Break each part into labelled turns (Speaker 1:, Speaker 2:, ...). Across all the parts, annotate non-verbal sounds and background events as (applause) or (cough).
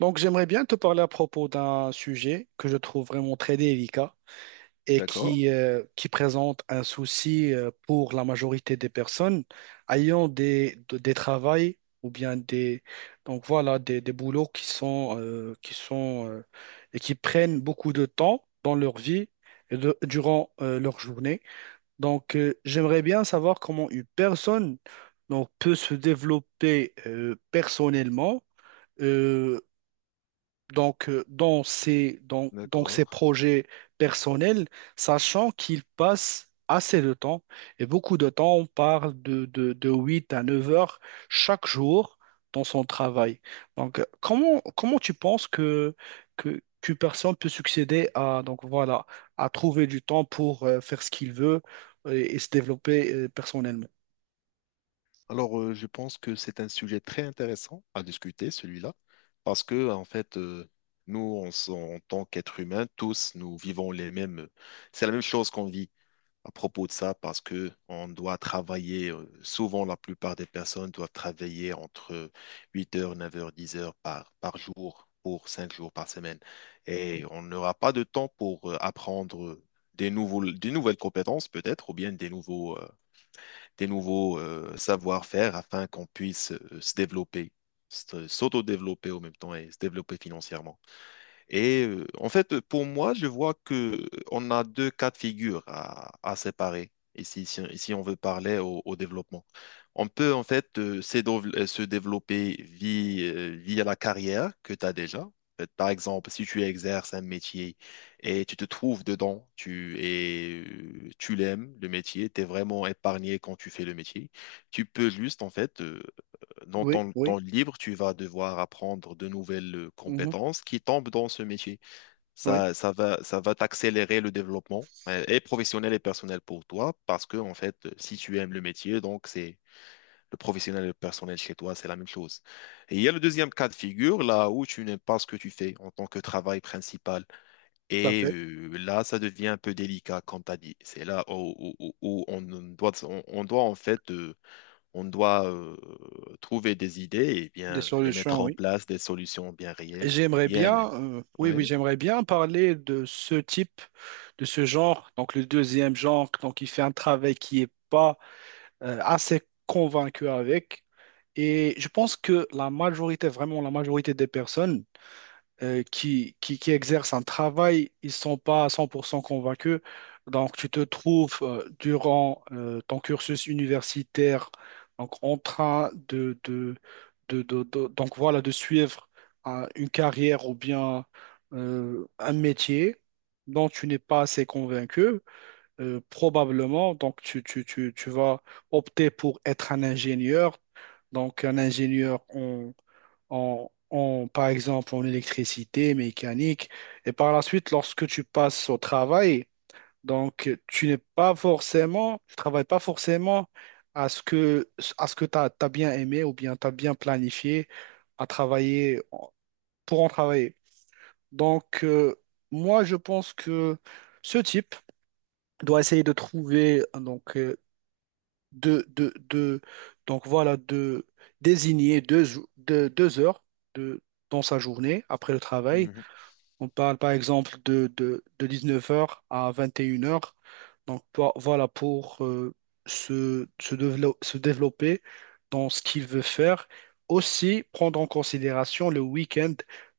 Speaker 1: Donc, j'aimerais bien te parler à propos d'un sujet que je trouve vraiment très délicat et
Speaker 2: D'accord,
Speaker 1: qui présente un souci pour la majorité des personnes ayant des travails ou bien donc voilà, des boulots qui sont et qui prennent beaucoup de temps dans leur vie et durant leur journée. Donc, j'aimerais bien savoir comment une personne donc, peut se développer personnellement euh, dans donc ces
Speaker 2: d'accord.
Speaker 1: projets personnels, sachant qu'ils passent assez de temps, et beaucoup de temps, on parle de 8 à 9 heures chaque jour dans son travail. Donc, comment tu penses qu'une personne peut succéder à, donc voilà, à trouver du temps pour faire ce qu'il veut et se développer personnellement?
Speaker 2: Alors, je pense que c'est un sujet très intéressant à discuter, celui-là, parce que, en fait, nous, en tant qu'êtres humains, tous, nous vivons les mêmes. C'est la même chose qu'on vit à propos de ça, parce que on doit travailler, souvent, la plupart des personnes doivent travailler entre 8 heures, 9 heures, 10 heures par jour pour 5 jours par semaine. Et on n'aura pas de temps pour apprendre des nouvelles compétences, peut-être, ou bien des nouveaux. Des nouveaux savoir-faire afin qu'on puisse se développer, s'auto-développer au même temps et se développer financièrement. Et en fait, pour moi, je vois que on a deux cas de figure à séparer ici, si on veut parler au développement. On peut en fait se développer via la carrière que tu as déjà. En fait, par exemple, si tu exerces un métier et tu te trouves dedans, tu l'aimes, le métier, tu es vraiment épargné quand tu fais le métier, tu peux juste en fait dans
Speaker 1: Oui,
Speaker 2: ton temps
Speaker 1: oui,
Speaker 2: libre, tu vas devoir apprendre de nouvelles
Speaker 1: mhm,
Speaker 2: compétences qui tombent dans ce métier.
Speaker 1: oui,
Speaker 2: Ça, ça va t'accélérer le développement, et professionnel et personnel pour toi, parce que, en fait, si tu aimes le métier, donc c'est le professionnel et le personnel chez toi, c'est la même chose. Et il y a le deuxième cas de figure, là où tu n'aimes pas ce que tu fais en tant que travail principal.
Speaker 1: tout à
Speaker 2: Et
Speaker 1: fait.
Speaker 2: là, ça devient un peu délicat, comme tu as dit. C'est là où on doit, on doit, en fait, on doit trouver des idées et
Speaker 1: Des
Speaker 2: bien les mettre
Speaker 1: solutions,
Speaker 2: en
Speaker 1: oui.
Speaker 2: place, des solutions bien réelles et
Speaker 1: J'aimerais
Speaker 2: bien. Les-
Speaker 1: bien, oui, oui,
Speaker 2: Ouais.
Speaker 1: j'aimerais bien parler de ce type, de ce genre, donc le deuxième genre, donc il fait un travail qui est pas assez convaincu avec. Et je pense que la majorité, vraiment la majorité des personnes, qui exercent un travail, ils ne sont pas à 100% convaincus. Donc, tu te trouves durant ton cursus universitaire donc, en train donc, voilà, de suivre une carrière ou bien un métier dont tu n'es pas assez convaincu. Probablement, donc, tu vas opter pour être un ingénieur. Donc, un ingénieur par exemple, en électricité, mécanique. Et par la suite, lorsque tu passes au travail, donc tu n'es pas forcément, tu travailles pas forcément à ce que, à ce que tu as bien aimé ou bien tu as bien planifié à travailler pour en travailler. Donc, moi, je pense que ce type doit essayer de trouver donc, de, de, de- donc voilà, de désigner deux heures de, dans sa journée après le travail.
Speaker 2: Mhm.
Speaker 1: On parle par exemple de dix-neuf heures à 21 heures. Donc voilà, pour se développer dans ce qu'il veut faire. Aussi, prendre en considération le week-end,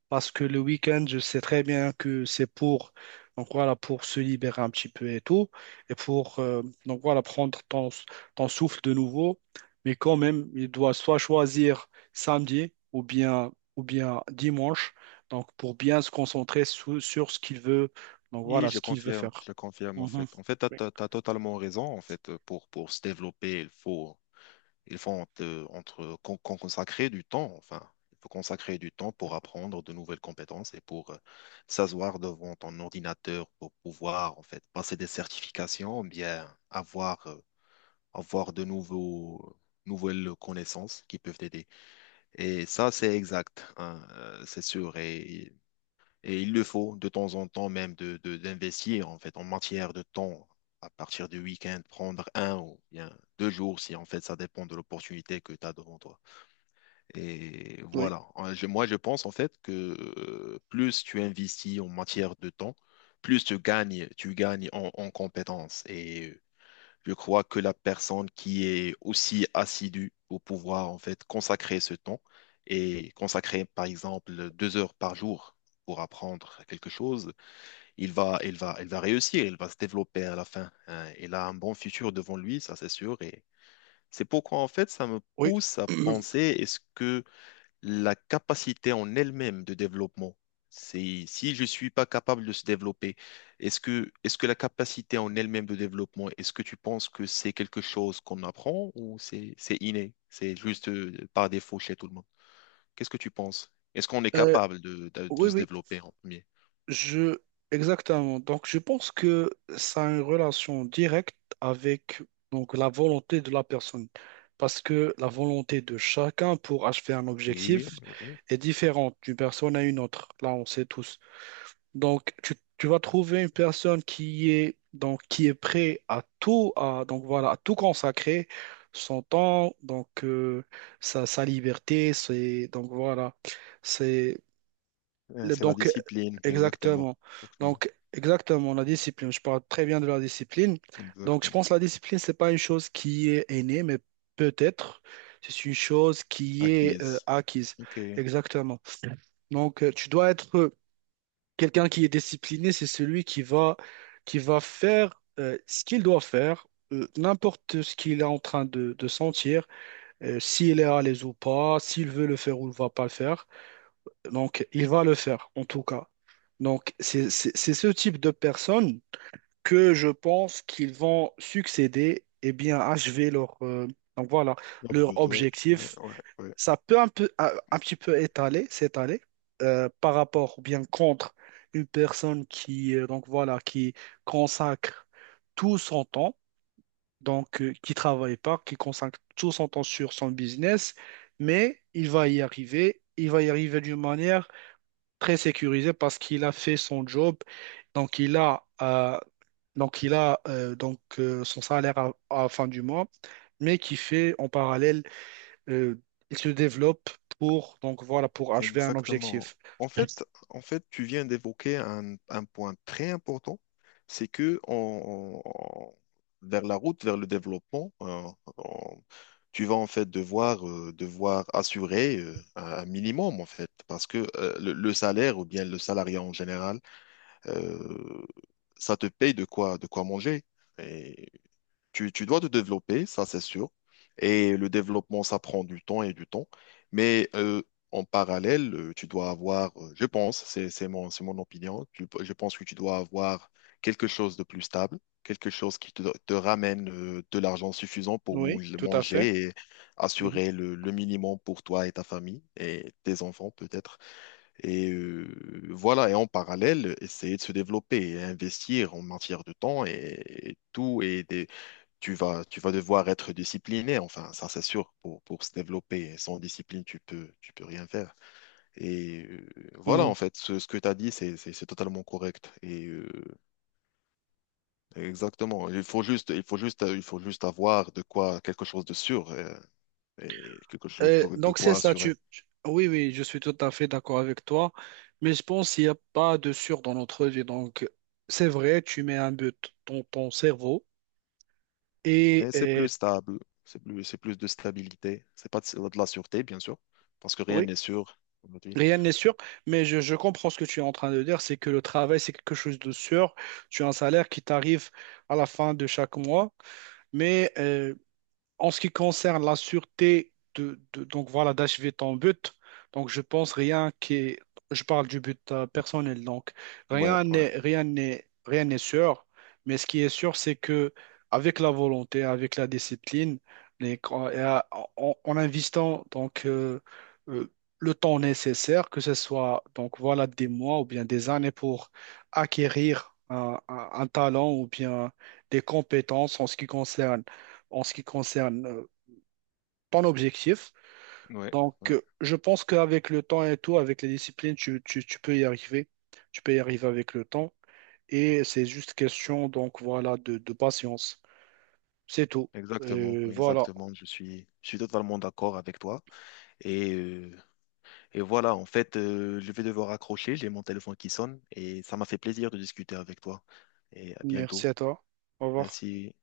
Speaker 1: parce que le week-end, je sais très bien que c'est pour, donc voilà, pour se libérer un petit peu et tout, et pour donc voilà, prendre ton, ton souffle de nouveau. Mais quand même, il doit soit choisir samedi ou bien dimanche donc, pour bien se concentrer sur ce qu'il veut, donc
Speaker 2: Oui,
Speaker 1: voilà, ce qu'il veut faire.
Speaker 2: je confirme en
Speaker 1: Mhm.
Speaker 2: fait. En fait, tu
Speaker 1: Oui,
Speaker 2: as, totalement raison. En fait, pour se développer, il faut entre, entre- con- con- consacrer du temps. Enfin, il faut consacrer du temps pour apprendre de nouvelles compétences et pour s'asseoir devant ton ordinateur pour pouvoir en fait passer des certifications, bien avoir, avoir nouvelles connaissances qui peuvent t'aider. Et ça, c'est exact, hein, c'est sûr. Et il le faut de temps en temps même d'investir en fait en matière de temps. À partir du week-end, prendre 1 ou bien 2 jours, si en fait ça dépend de l'opportunité que tu as devant toi. Et
Speaker 1: oui,
Speaker 2: voilà. Moi, je pense en fait que plus tu investis en matière de temps, tu gagnes en compétences. Et je crois que la personne qui est aussi assidue pour pouvoir en fait consacrer ce temps et consacrer par exemple 2 heures par jour pour apprendre quelque chose, il va réussir, il va se développer à la fin. Hein. Il a un bon futur devant lui, ça c'est sûr. Et c'est pourquoi en fait ça me
Speaker 1: oui.
Speaker 2: pousse à penser,
Speaker 1: (clears throat)
Speaker 2: est-ce que la capacité en elle-même de développement. C'est si je suis pas capable de se développer, est-ce que la capacité en elle-même de développement, est-ce que tu penses que c'est quelque chose qu'on apprend ou c'est inné, c'est juste par défaut chez tout le monde? Qu'est-ce que tu penses? Est-ce qu'on est
Speaker 1: Euh,
Speaker 2: capable de
Speaker 1: oui,
Speaker 2: se
Speaker 1: oui,
Speaker 2: développer en premier?
Speaker 1: je... Exactement. Donc, je pense que ça a une relation directe avec donc, la volonté de la personne. Parce que la volonté de chacun pour achever un
Speaker 2: Oui,
Speaker 1: objectif
Speaker 2: oui.
Speaker 1: est différente d'une personne à une autre. Là, on sait tous. Donc, tu vas trouver une personne qui est, donc, qui est prêt à tout, à, donc, voilà, à tout consacrer, son temps, donc, sa, sa liberté, c'est, donc, voilà, c'est,
Speaker 2: C'est la
Speaker 1: donc,
Speaker 2: discipline, exactement.
Speaker 1: exactement.
Speaker 2: Exactement.
Speaker 1: Donc, exactement, la discipline, je parle très bien de la discipline. Donc, je
Speaker 2: Exactement.
Speaker 1: pense que la discipline, c'est pas une chose qui est innée, mais peut-être, c'est une chose qui est
Speaker 2: Acquise.
Speaker 1: acquise.
Speaker 2: Ok.
Speaker 1: Exactement. Donc, tu dois être quelqu'un qui est discipliné, c'est celui qui va faire ce qu'il doit faire, n'importe ce qu'il est en train de sentir, s'il est à l'aise ou pas, s'il veut le faire ou ne va pas le faire. Donc, il va le faire, en tout cas. Donc, c'est ce type de personnes que je pense qu'ils vont succéder et bien achever leur, donc voilà,
Speaker 2: Lors
Speaker 1: leur
Speaker 2: but, toi, ouais,
Speaker 1: objectif.
Speaker 2: ouais, ouais.
Speaker 1: Ça peut un peu, un petit peu étaler, s'étaler par rapport ou bien contre une personne qui, donc voilà, qui consacre tout son temps, donc qui travaille pas, qui consacre tout son temps sur son business, mais il va y arriver, il va y arriver d'une manière très sécurisée parce qu'il a fait son job, donc donc il a donc son salaire à la fin du mois, mais qui fait en parallèle euh, il se développe pour, donc voilà, pour achever un
Speaker 2: Exactement.
Speaker 1: objectif.
Speaker 2: En fait, en fait, tu viens d'évoquer un point très important, c'est que vers la route, vers le développement, on- tu vas en fait devoir, devoir assurer un minimum en fait, parce que le salaire ou bien le salariat en général, euh, ça te paye de quoi manger. Tu dois te développer, ça c'est sûr. Et le développement, ça prend du temps et du temps. Mais en parallèle, tu dois avoir, je pense, c'est mon opinion, je pense que tu dois avoir quelque chose de plus stable, quelque chose qui te ramène de l'argent suffisant pour
Speaker 1: Oui, tout à fait.
Speaker 2: manger et
Speaker 1: Mhm.
Speaker 2: assurer le minimum pour toi et ta famille et tes enfants peut-être. Et voilà, et en parallèle, essayer de se développer et investir en matière de temps et tout. Et tu vas devoir être discipliné, enfin, ça c'est sûr, pour se développer. Sans discipline, tu peux rien faire. Et voilà,
Speaker 1: Mhm.
Speaker 2: en fait, ce que tu as dit, c'est totalement correct. Et exactement, il faut juste avoir de quoi, quelque chose de sûr et quelque chose de
Speaker 1: Donc c'est
Speaker 2: quoi
Speaker 1: ça,
Speaker 2: assurer.
Speaker 1: tu... Oui, oui, je suis tout à fait d'accord avec toi, mais je pense qu'il n'y a pas de sûr dans notre vie. Donc c'est vrai, tu mets un but dans ton cerveau
Speaker 2: Mais c'est plus
Speaker 1: et
Speaker 2: stable, c'est plus de stabilité. C'est pas de la sûreté, bien sûr, parce que rien
Speaker 1: oui,
Speaker 2: n'est sûr aujourd'hui.
Speaker 1: rien n'est sûr, mais je comprends ce que tu es en train de dire, c'est que le travail, c'est quelque chose de sûr. Tu as un salaire qui t'arrive à la fin de chaque mois, mais en ce qui concerne la sûreté donc voilà d'achever ton but, donc je pense rien qui est, je parle du but personnel donc
Speaker 2: Ouais, ouais,
Speaker 1: rien n'est sûr, mais ce qui est sûr c'est que avec la volonté, avec la discipline, les- et à- en investissant euh, le temps nécessaire, que ce soit donc voilà des mois ou bien des années pour acquérir un talent ou bien des compétences en ce qui concerne en ce qui concerne euh, ton objectif.
Speaker 2: ouais,
Speaker 1: Donc,
Speaker 2: ouais.
Speaker 1: je pense qu'avec le temps et tout, avec les disciplines, tu peux y arriver. Tu peux y arriver avec le temps. Et c'est juste question, donc voilà, de patience. C'est tout.
Speaker 2: Exactement,
Speaker 1: Voilà.
Speaker 2: exactement. Je suis totalement d'accord avec toi. Et, euh, et voilà, en fait, je vais devoir accrocher. J'ai mon téléphone qui sonne et ça m'a fait plaisir de discuter avec toi. Et à
Speaker 1: Merci
Speaker 2: bientôt.
Speaker 1: à toi. Au revoir.
Speaker 2: Merci.